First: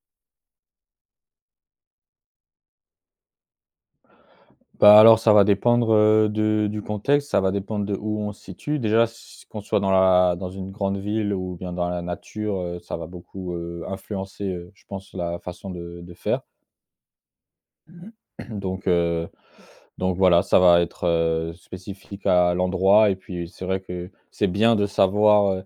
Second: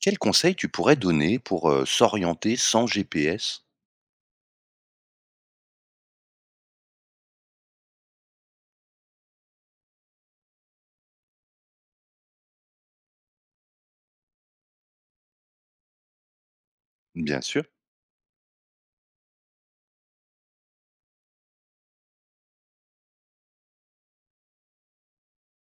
Quel conseil tu pourrais donner pour, s'orienter sans GPS? Bah, alors ça va dépendre, de du contexte, ça va dépendre de où on se situe. Déjà, s qu'on soit dans une grande ville ou bien dans la nature, ça va beaucoup, influencer, je pense la façon de faire. Bien sûr, Donc heu, donc voilà, ça va être, spécifique à l'endroit et puis c'est vrai que c'est bien de savoir,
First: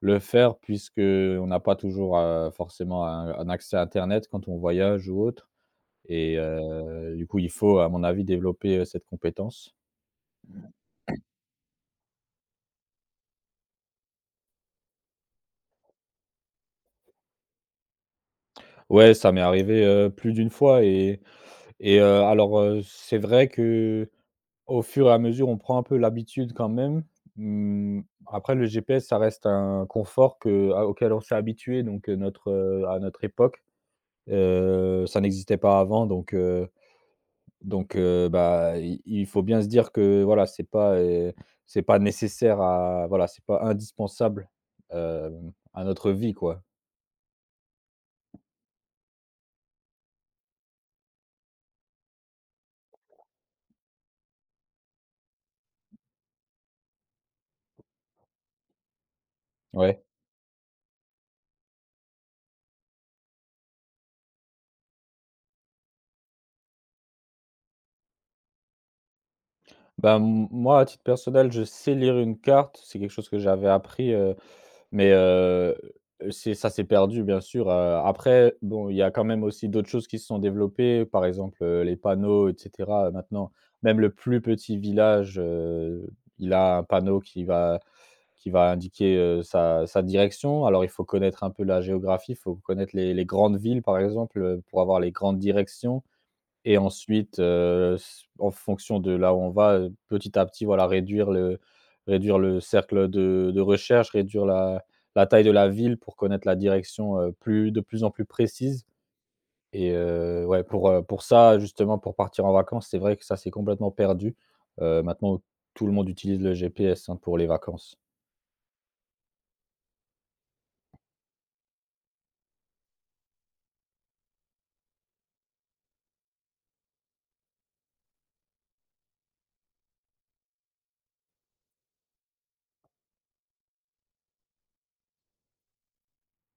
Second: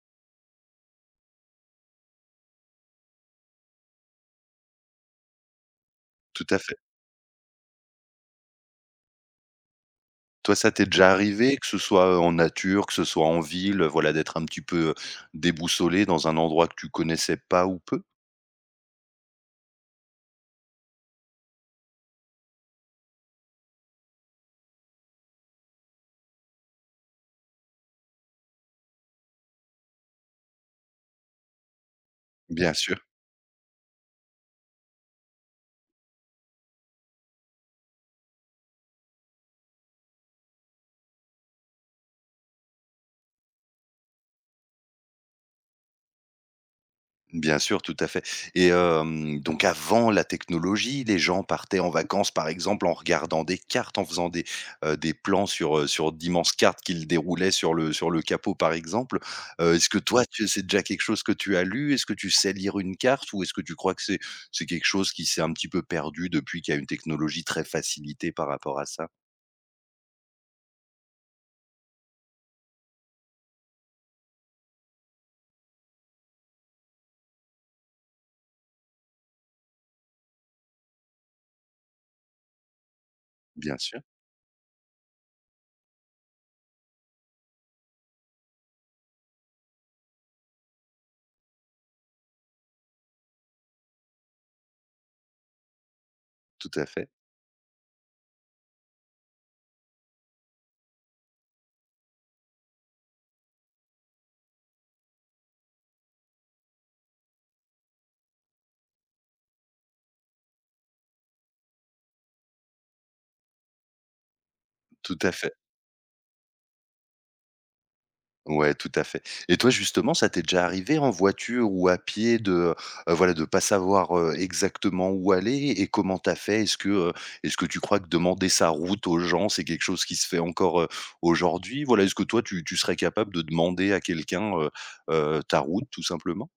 le faire puisque on n'a pas toujours, forcément un accès à internet quand on voyage ou autre et tout à fait. Du coup il faut à mon avis développer, cette compétence. Toi, ça t'est déjà arrivé, que ce soit, en nature, que ce soit en ville, voilà, d'être un petit peu, déboussolé dans un endroit que tu connaissais pas ou peu? Ouais, ça m'est arrivé, plus d'une fois et alors, c'est vrai que au fur et à mesure, on prend un peu l'habitude quand même. Mmh, Après le GPS, ça reste un confort que à auquel on s'est habitué donc, Bien sûr. à notre époque. Ça n'existait pas avant donc, bah, i il faut bien se dire que voilà, c'est pas nécessaire à voilà, c'est pas indispensable, à notre vie, quoi. Bien sûr, tout à fait Et donc avant la technologie, les gens partaient en vacances, par exemple, en regardant des cartes, en faisant des plans sur, sur d'immenses cartes qu'ils déroulaient sur le capot, par exemple. Est-ce que Ouais. toi, tu c'est déjà quelque chose que tu as lu? Est-ce que tu sais lire une carte ou est-ce que tu crois que c'est quelque chose qui s'est un petit peu perdu depuis qu'il y a une technologie très facilitée par rapport à ça? Bah, m moi, à titre personnel, je sais lire une carte. C'est quelque chose que j'avais appris, mais c'est ça s'est perdu, bien sûr, après, bon, il y a quand même aussi d'autres choses qui se sont développées. Par exemple, les panneaux, et cetera. Maintenant, Bien sûr, même le plus petit village, il a un panneau qui va indiquer, sa direction. Alors, il faut connaître un peu la géographie, il faut connaître les grandes villes, par exemple, pour avoir les grandes directions. tout Et à fait, ensuite, s en fonction de là où on va, petit à petit, voilà, réduire le cercle de recherche, réduire la taille de la ville pour connaître la direction, plus en plus précise et ouais, pour ça, justement, pour partir en vacances, c'est vrai que ça, c'est complètement perdu. Tout à Maintenant, fait. tout le monde utilise le GPS, hein, pour les vacances. Ouais, tout à fait. Et toi, justement, ça t'est déjà arrivé en voiture ou à pied de, voilà, de pas savoir, exactement où aller et comment t'as fait? Est-ce que tu crois que demander sa route aux gens, c'est quelque chose qui se fait encore, aujourd'hui? Voilà, est-ce que toi, tu serais capable de demander à quelqu'un, ta route tout simplement?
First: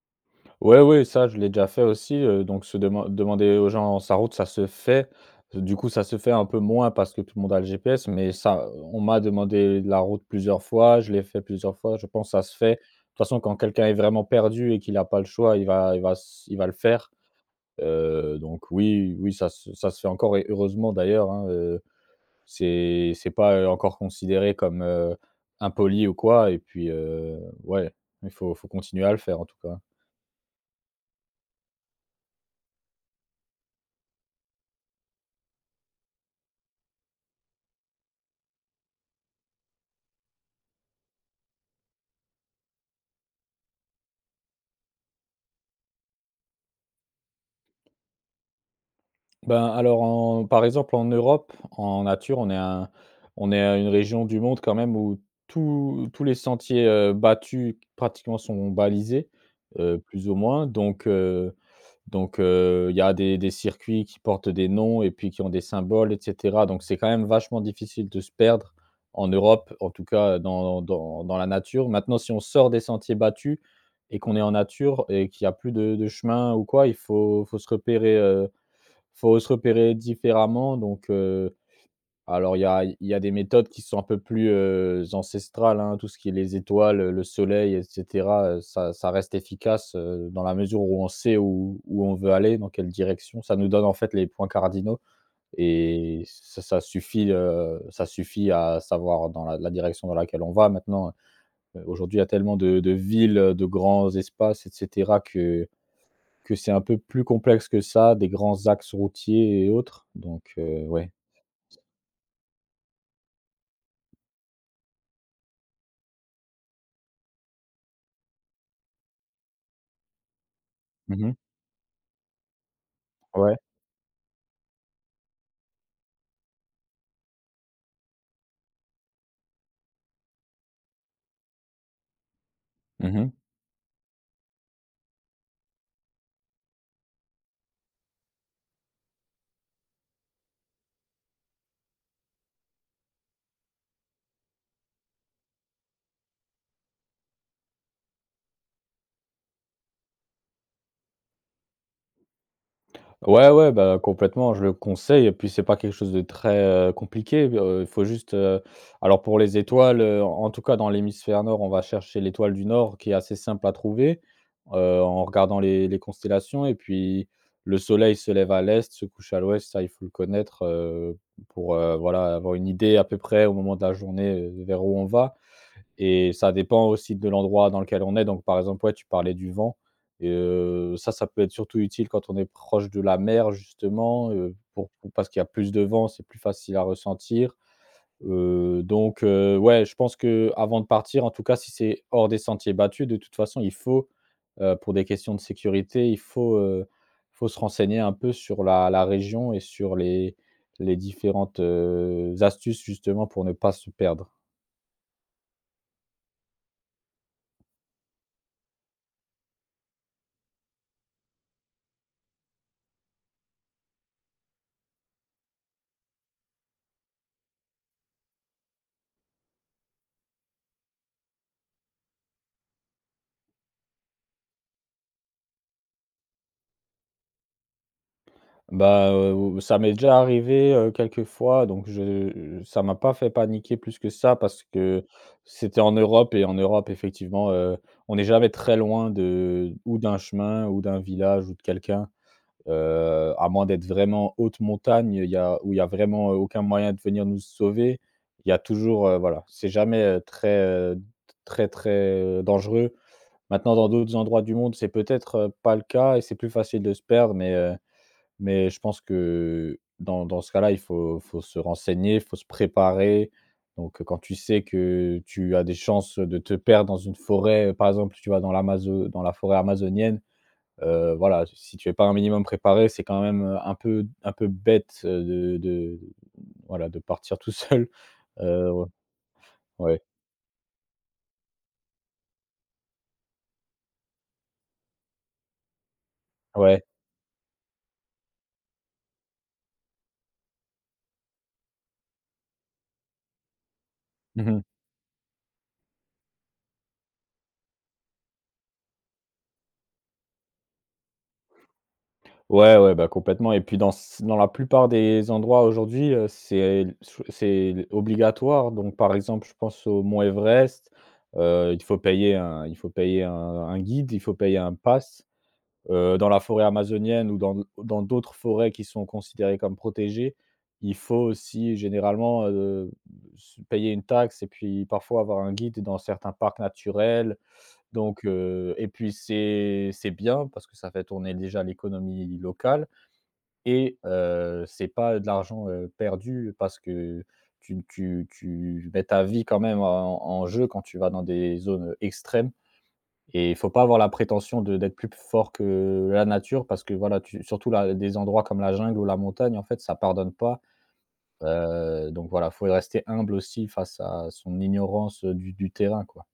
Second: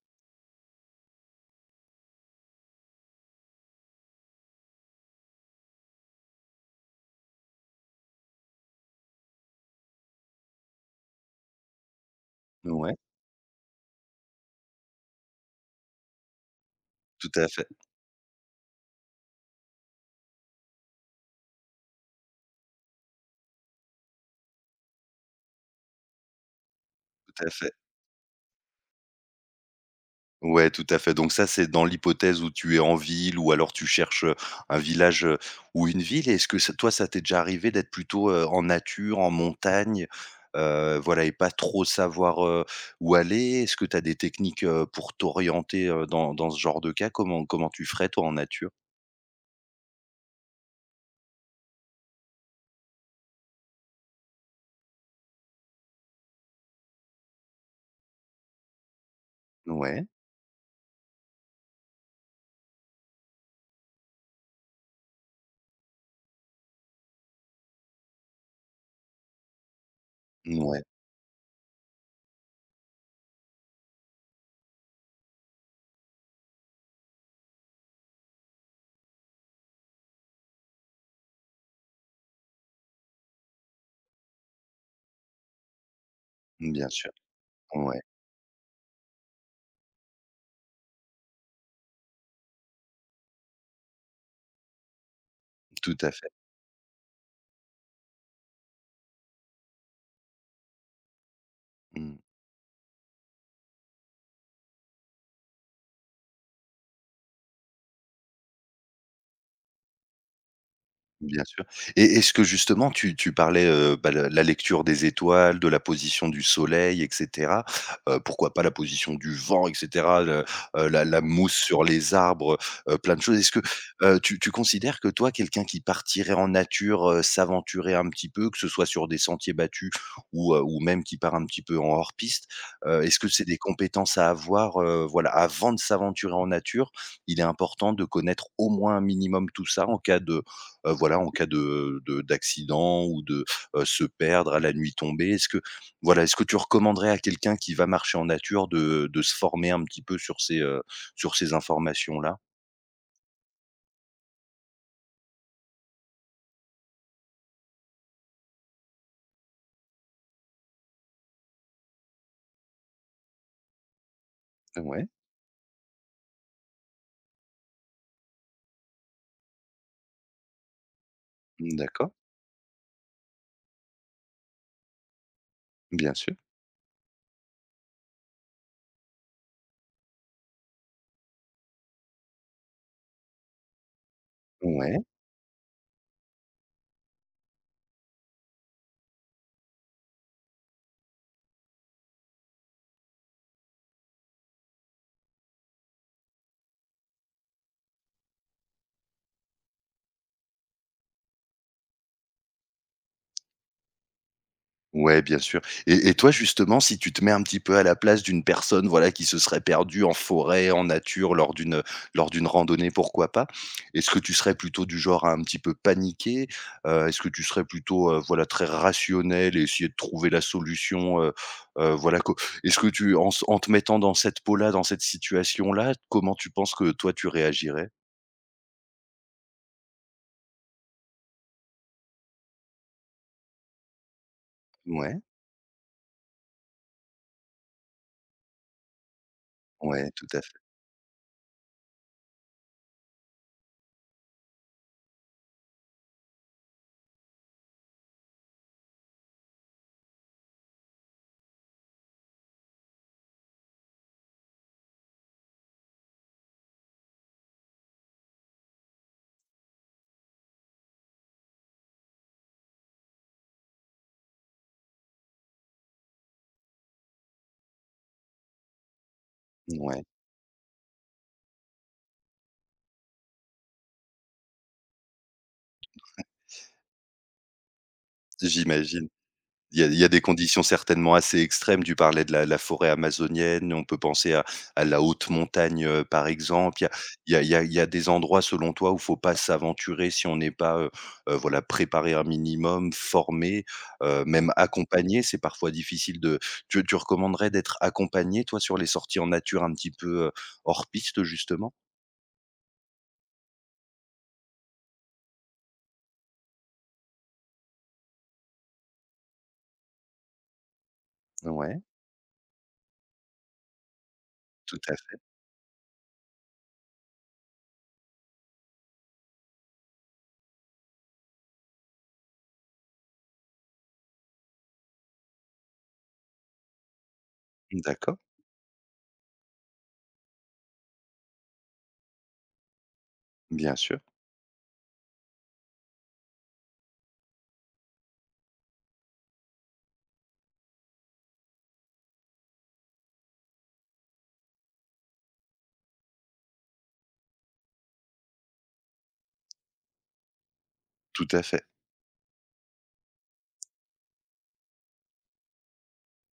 Ouais, ouais, ça, je l'ai déjà fait aussi, donc se deman demander aux gens sa route, ça se fait. Du coup, ça se fait un peu moins parce que tout le monde a le GPS, mais ça, on m'a demandé la route plusieurs fois, je l'ai fait plusieurs fois, je pense que ça se fait. De Ouais, toute façon, quand quelqu'un est vraiment perdu et qu'il n'a pas le choix, il va le faire, tout à fait, donc oui, oui, ça se fait encore et heureusement d'ailleurs, hein, euh, c'est pas, encore considéré comme, impoli ou quoi et puis, tout à fait. ouais, il faut continuer à le faire en tout cas. Ouais, tout à fait. Donc ça, c'est dans l'hypothèse où tu es en ville ou alors tu cherches, un village, ou une ville. Est-ce que ça toi, ça t'est déjà arrivé d'être plutôt, en nature, en montagne, voilà et pas trop savoir, où aller? Est-ce que tu as des techniques, pour t'orienter, dans ce genre de cas? Comment tu ferais toi en nature? Ben, alors en par exemple en Europe, en nature, on est, une région du monde quand même où tous les sentiers, battus pratiquement sont balisés, Ouais, plus ou moins donc. Il y a des circuits qui portent des noms et puis qui ont des symboles et cetera. Donc c'est quand même vachement difficile de se perdre en Europe, en tout cas, ouais, dans la nature. Maintenant, si on sort des sentiers battus et qu'on est en nature et qu'il y a plus de chemin ou quoi, il faut faut se repérer différemment donc alors il y a des méthodes qui sont un peu plus, ancestrales, hein, tout ce qui est les bien étoiles, sûr. le soleil et Ouais, cetera, ça reste efficace, dans la mesure où on sait où on veut aller, dans quelle direction. Ça nous donne en fait les points cardinaux tout à et fait. Ça suffit à savoir dans la direction dans laquelle on va. Maintenant, Mmh. aujourd'hui, il y a tellement de villes, de grands espaces et cetera que c'est un peu plus complexe que ça, des grands axes routiers et autres donc ouais. Bien sûr et est-ce que justement tu parlais, bah, la lecture des étoiles, de la position du soleil et cetera, pourquoi pas la position du vent et cetera, le, la la Mmh. mousse sur les arbres, plein de choses. Est-ce Ouais. que, tu considères que toi, quelqu'un qui partirait en nature, s'aventurer un petit peu, que ce soit sur des sentiers battus ou même qui part un petit peu en hors piste, est-ce que Mmh. c'est des compétences à avoir, voilà, avant de s'aventurer en nature, il est important de connaître au moins un minimum tout ça en cas de voilà, en cas de d'accident ou de, se perdre, à la nuit tombée? Est-ce que voilà, est-ce que tu recommanderais à quelqu'un qui va marcher en nature de se former un petit peu sur ces informations-là? Ouais, ouais, bah, complètement, je le conseille et puis c'est pas quelque chose de très, compliqué, alors pour les étoiles, en tout cas dans l'hémisphère nord, on va chercher l'étoile du nord qui est assez simple à trouver, Ouais, en regardant les constellations et puis le soleil se lève à l'est, se couche à l'ouest, ça il faut le connaître, pour, mmh, d'accord, voilà, avoir une idée à peu près au moment de la journée, vers où on va. bien sûr. Et ça dépend aussi de l'endroit dans lequel on est. Donc, par exemple, ouais, tu parlais du vent et ça, ça peut être surtout utile quand on est proche de la mer justement, Ouais. pour parce qu'il y a plus de vent, c'est plus facile à ressentir. Donc ouais, je pense que avant de partir, en tout cas, si c'est hors des sentiers battus, de toute façon, il faut, pour des questions de sécurité, faut se renseigner un peu sur la région et sur les différentes, astuces justement pour ne pas se perdre. Ouais, bien sûr. Et toi, justement, si tu te mets un petit peu à la place d'une personne, voilà, qui se serait perdue en forêt, en nature, lors d'une randonnée, pourquoi pas? Est-ce que tu serais plutôt du genre à un petit peu paniquer? Est-ce que tu serais plutôt, voilà, très rationnel et essayer de trouver la solution, voilà, co est-ce que tu en s en te mettant dans cette peau-là, dans cette situation-là, comment tu penses que toi tu réagirais? Bah, ça m'est déjà arrivé, quelques fois, donc je ça m'a pas fait paniquer plus que ça parce que Ouais, c'était en Europe et en Europe, effectivement, on n'est jamais très loin de ou ouais, d'un tout à fait. chemin ou d'un village ou de quelqu'un, à moins d'être vraiment haute montagne, il y a où il y a vraiment, aucun moyen de venir nous sauver. Il y a toujours, voilà, c'est jamais, très, très, très, dangereux. Maintenant dans d'autres endroits du monde, c'est peut-être, pas le cas et c'est plus facile de se perdre mais je pense que dans ce cas-là, il faut se renseigner, il faut se préparer. Donc, quand tu sais que tu as des chances de te perdre dans une forêt, par exemple, tu vas dans la forêt Ouais, amazonienne, voilà, si tu es pas un minimum préparé, c'est quand même, un peu bête, de voilà, de partir tout seul. Ouais, j'imagine. Il ouais, y a des conditions certainement assez extrêmes. Tu parlais de la forêt amazonienne, on peut penser à la haute montagne, par exemple. ouais. Il y a il y a il y a il y a des endroits, selon toi, où il faut pas s'aventurer si on n'est pas, voilà, préparé un minimum, formé, même Mmh. accompagné. C'est parfois difficile de tu recommanderais d'être accompagné, toi, sur les sorties en nature un petit peu, hors piste, justement? Ouais, ouais, bah, complètement et puis dans la plupart des endroits aujourd'hui, c'est obligatoire donc par exemple, je pense au mont Everest, Ouais, il faut payer un guide, il faut payer un tout à fait. pass. Dans la forêt amazonienne ou dans d'autres forêts qui sont considérées comme protégées, il faut aussi généralement, s payer une taxe et puis parfois avoir un guide dans certains parcs naturels D'accord, donc et puis c'est bien parce que ça fait tourner déjà l'économie locale bien et sûr, c'est pas de l'argent, perdu parce que tu mets ta vie quand même en jeu quand tu vas dans des zones, extrêmes et il faut pas avoir la prétention de d'être plus fort que la nature parce que voilà, tu surtout là, des endroits comme la jungle ou la montagne, en fait, ça pardonne pas. tout à fait. Donc voilà, faut rester humble aussi face à son ignorance, du terrain, quoi.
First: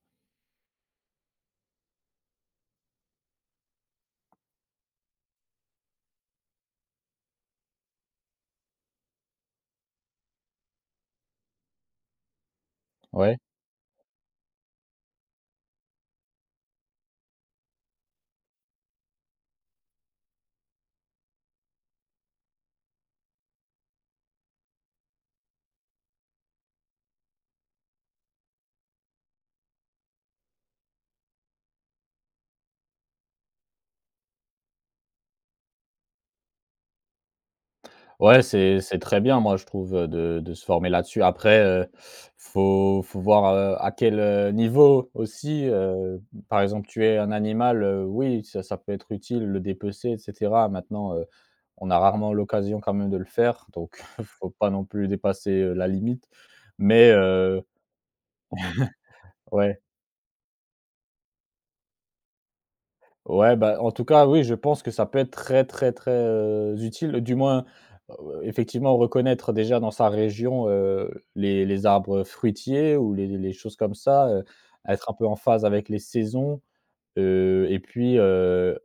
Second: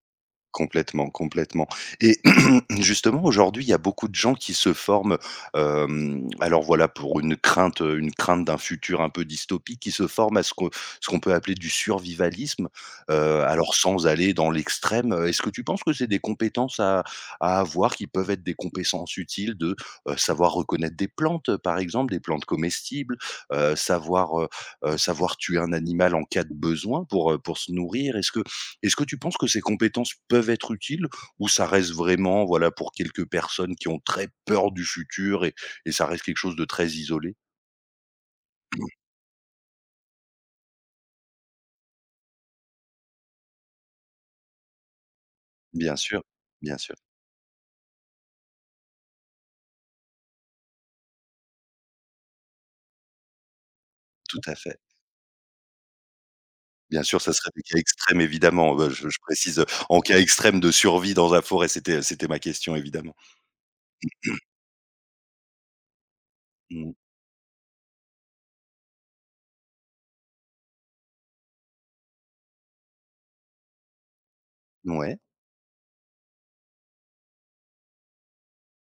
Complètement, complètement et justement, aujourd'hui, il y a beaucoup de gens qui se forment, alors voilà, pour une crainte d'un futur un peu dystopique, qui se forment à ce qu'on peut appeler du survivalisme, Ouais? Alors sans aller dans l'extrême, est-ce que tu penses que c'est des compétences à avoir qui peuvent être des compétences utiles de, savoir reconnaître des plantes, par exemple, des plantes comestibles, savoir, savoir tuer un animal en cas de besoin pour se nourrir? Est-ce que tu penses que ces compétences peuvent être utiles ou ça reste vraiment, voilà, pour quelques personnes qui ont très peur du futur et ça reste quelque chose de très isolé? Ouais, c'est très bien, moi, je trouve, de se former là-dessus. Après, faut voir, à quel, niveau aussi, Bien sûr, par bien exemple, sûr, tuer un animal, oui, ça peut être utile, le dépecer et cetera. Maintenant, on a rarement l'occasion quand même de le faire, donc tout faut à pas fait. non plus dépasser, la limite. Bien Mais, sûr, ça serait des cas extrêmes évidemment, je précise, ouais. en cas extrême de survie dans la forêt, c'était ma question évidemment. Ouais, bah, en tout cas, oui, je pense que ça peut être très, très, très, Mmh. utile, du moins, effectivement, reconnaître déjà dans sa région, les arbres fruitiers ou les choses comme ça, être un Ouais, peu en phase avec les saisons, et puis,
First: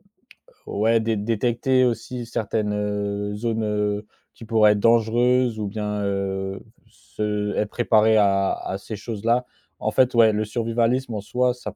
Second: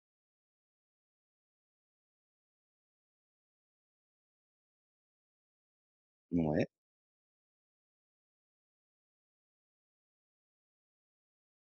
ouais, dé détecter aussi certaines, zones, qui pourraient être dangereuses ou bien, ouais. se être préparé à ces choses-là. En fait, ouais, le survivalisme en soi, ça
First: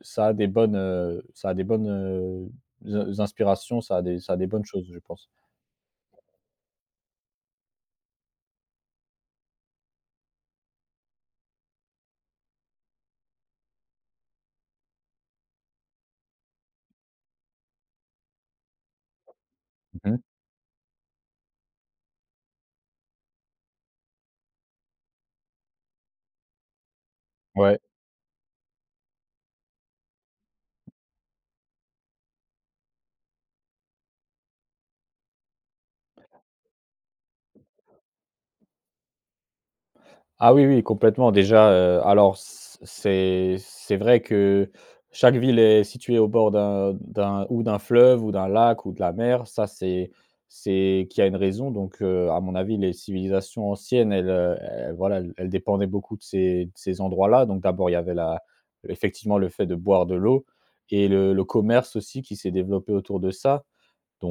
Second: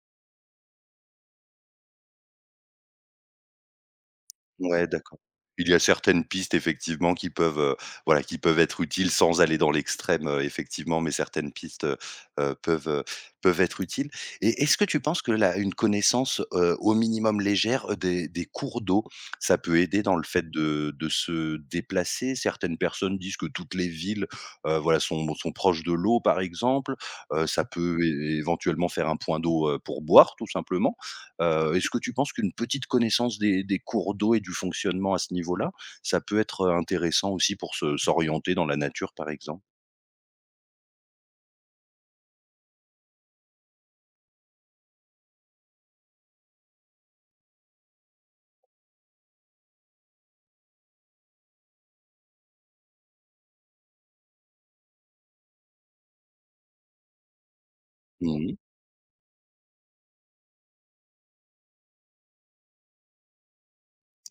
ça ça a des bonnes, in inspirations, ça a des bonnes Ouais, choses, je d'accord. pense. Il y a certaines pistes effectivement qui peuvent, voilà, qui peuvent être utiles sans aller dans l'extrême, effectivement, mais certaines pistes, peuvent, peuvent être utiles et est-ce que tu penses que la une connaissance, au minimum légère, des cours d'eau, ça peut aider dans Mmh. le fait de se déplacer? Certaines personnes disent que toutes les villes, voilà, sont proches de l'eau, par exemple, ça Ouais. peut é éventuellement faire un point d'eau, pour boire, tout simplement. Est-ce que tu penses qu'une petite connaissance des cours d'eau et du fonctionnement à ce niveau-là, ça peut être, intéressant aussi pour se s'orienter dans la nature, par exemple? Ah oui, oui, complètement. Déjà, alors c'est vrai que chaque ville est située au bord d'un ou d'un fleuve ou d'un lac ou de la mer. Ça, c'est qu'il y a une raison. Donc, à mon avis, les civilisations anciennes, elles, elles voilà, elles dépendaient beaucoup de ces endroits-là. Donc d'abord, il y avait la Mmh, effectivement, le fait de boire de l'eau et le commerce aussi qui s'est développé autour de ça.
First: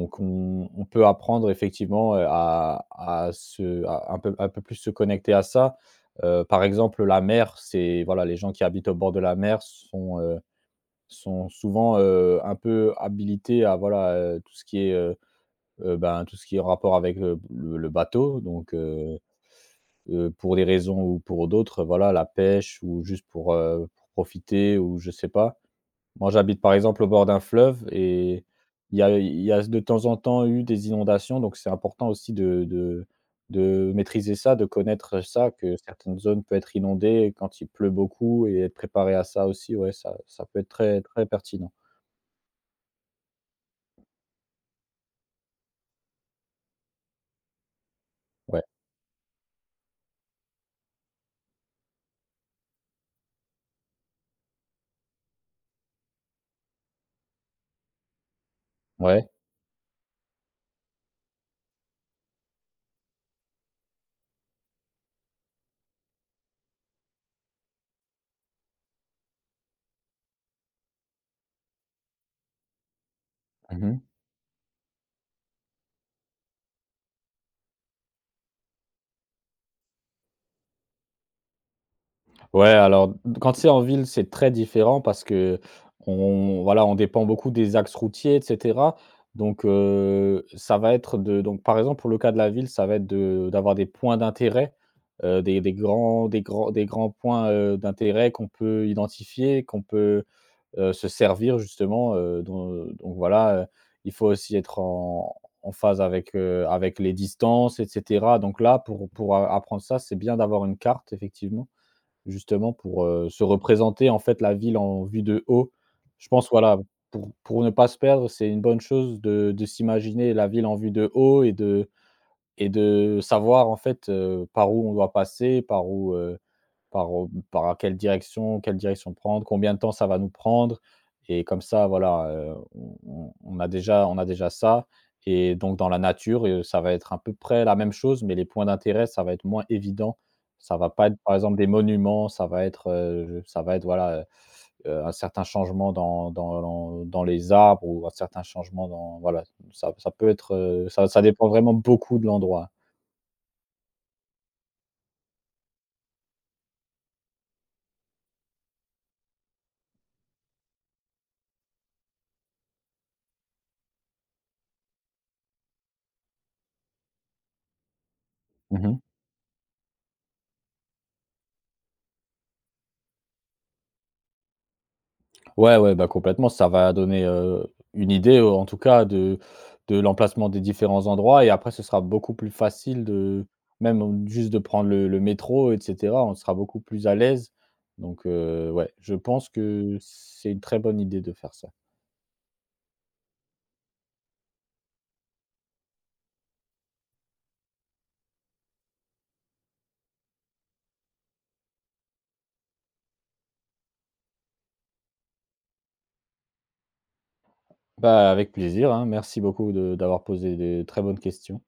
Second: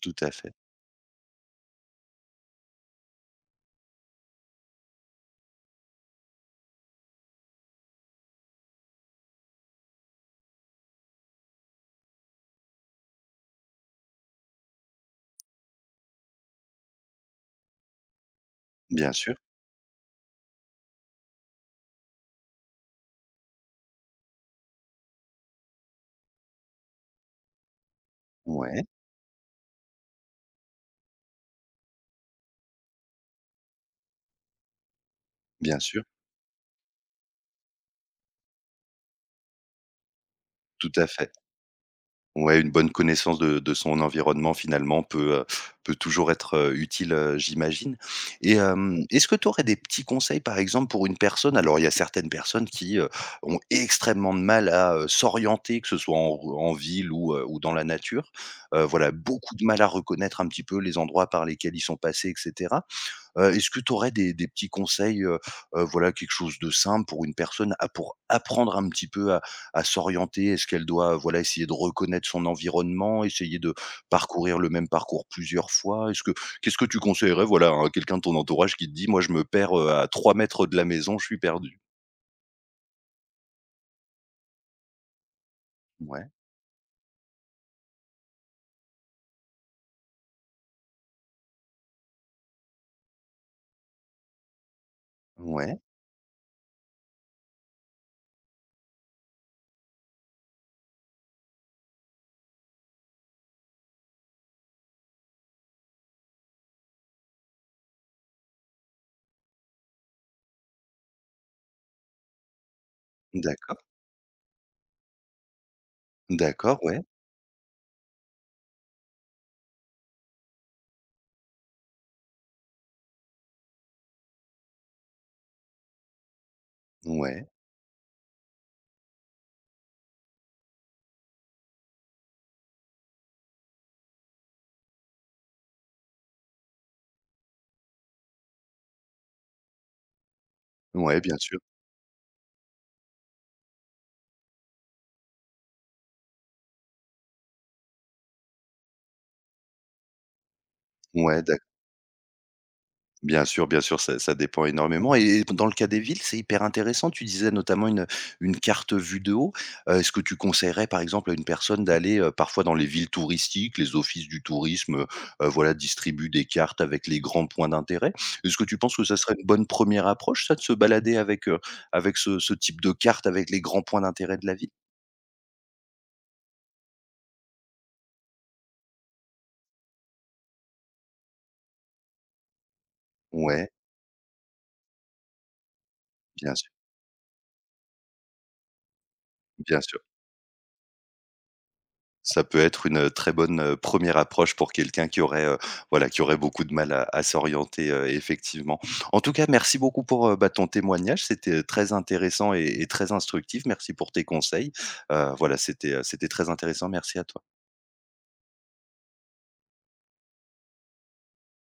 tout à fait. On peut apprendre effectivement, à un peu plus se connecter à ça. Par exemple, la mer, c'est voilà, les gens qui habitent au bord de la mer sont souvent, un peu habilités à voilà, tout ce qui est, ben, tout ce qui est en rapport avec, le bateau donc Bien sûr. Pour des raisons ou pour d'autres, voilà, la pêche ou juste pour profiter ou je sais pas. Moi, j'habite par exemple au bord d'un fleuve et Ouais, il y a de temps en temps eu des inondations, donc c'est important aussi de maîtriser ça, de connaître ça, que bien sûr, certaines zones peuvent être inondées quand il pleut beaucoup et être préparé à ça aussi, ouais, ça peut être tout très, à très fait. pertinent. Ouais, une bonne connaissance de son environnement finalement peut, peut toujours être, utile, j'imagine et Ouais. hem, est-ce que tu aurais des petits conseils par exemple pour une personne alors il y a certaines personnes qui, ont extrêmement de mal à, s'orienter, que ce soit en ville ou dans la nature. Voilà, Ouais. beaucoup de mal à reconnaître un petit peu les endroits par lesquels ils sont passés etc. Est-ce que tu aurais des petits conseils, voilà, quelque chose de simple pour une personne à pour apprendre un petit peu à s'orienter? Est-ce qu'elle doit, voilà, essayer de reconnaître son environnement, essayer de Mmh. parcourir le même parcours plusieurs fois? Est-ce que qu'est-ce que tu conseillerais, voilà, à quelqu'un de ton entourage qui te dit: «Moi, je me perds, à 3 mètres de la maison, je suis perdu»? Ouais, alors, quand c'est en ville, c'est très différent parce que Ouais, on voilà, on dépend beaucoup des axes routiers et cetera. Donc, ça va être de donc par exemple, pour le cas de la ville, ça va être de d'avoir des points d'intérêt, ouais, des grands points, d'intérêt qu'on peut identifier, qu'on peut, se servir justement, donc voilà, il faut aussi être en phase avec les distances et cetera. Donc là, pour a apprendre ça, c'est bien d'avoir une carte, effectivement. Justement pour, se d'accord, représenter en fait la ville en vue de haut. Je pense voilà, d'accord, ouais, pour ne pas se perdre, c'est une bonne chose de s'imaginer la ville en vue de haut et de savoir en fait, par où on doit passer, ouais, par quelle direction prendre, combien de temps ça va nous prendre et comme ça voilà, on a déjà ça et donc dans la nature, ça va être à peu près la même chose, mais les points d'intérêt, ça va être moins évident. Ça va pas être ouais, par bien exemple sûr, des monuments, ça va être voilà, un certain changement dans les arbres ou un certain changement dans voilà, ça ouais, dépend d'ac vraiment beaucoup de l'endroit. bien sûr, bien sûr, ça ça dépend énormément et dans le cas des villes, c'est hyper intéressant. Tu disais notamment une carte vue de haut. Est-ce que tu conseillerais, par exemple, à une personne d'aller, parfois dans les villes touristiques, les offices du tourisme, voilà, distribuent des cartes avec les grands points d'intérêt. Est-ce que tu penses Mmh. que ça serait une bonne première approche ça, de se balader avec, avec ce type de carte, avec les grands points d'intérêt de la ville? Ouais, ouais, bah, complètement, ça va donner, une idée, en tout cas de l'emplacement des différents endroits et après ce sera beaucoup plus facile de Ouais, même juste de prendre le métro et cetera. On bien sera sûr, beaucoup plus à l'aise donc ouais, je pense bien que sûr. c'est une très bonne idée de faire ça. Ça peut être une, très bonne, 1 approche pour quelqu'un qui aurait, voilà, qui aurait beaucoup de mal à s'orienter, effectivement. En tout cas, merci beaucoup pour, bah, ton témoignage. C'était, très intéressant et très instructif. Merci pour tes conseils. Voilà, c'était, c'était très intéressant. Merci à toi. Bah, avec plaisir, hein. Merci beaucoup de d'avoir posé des très bonnes questions.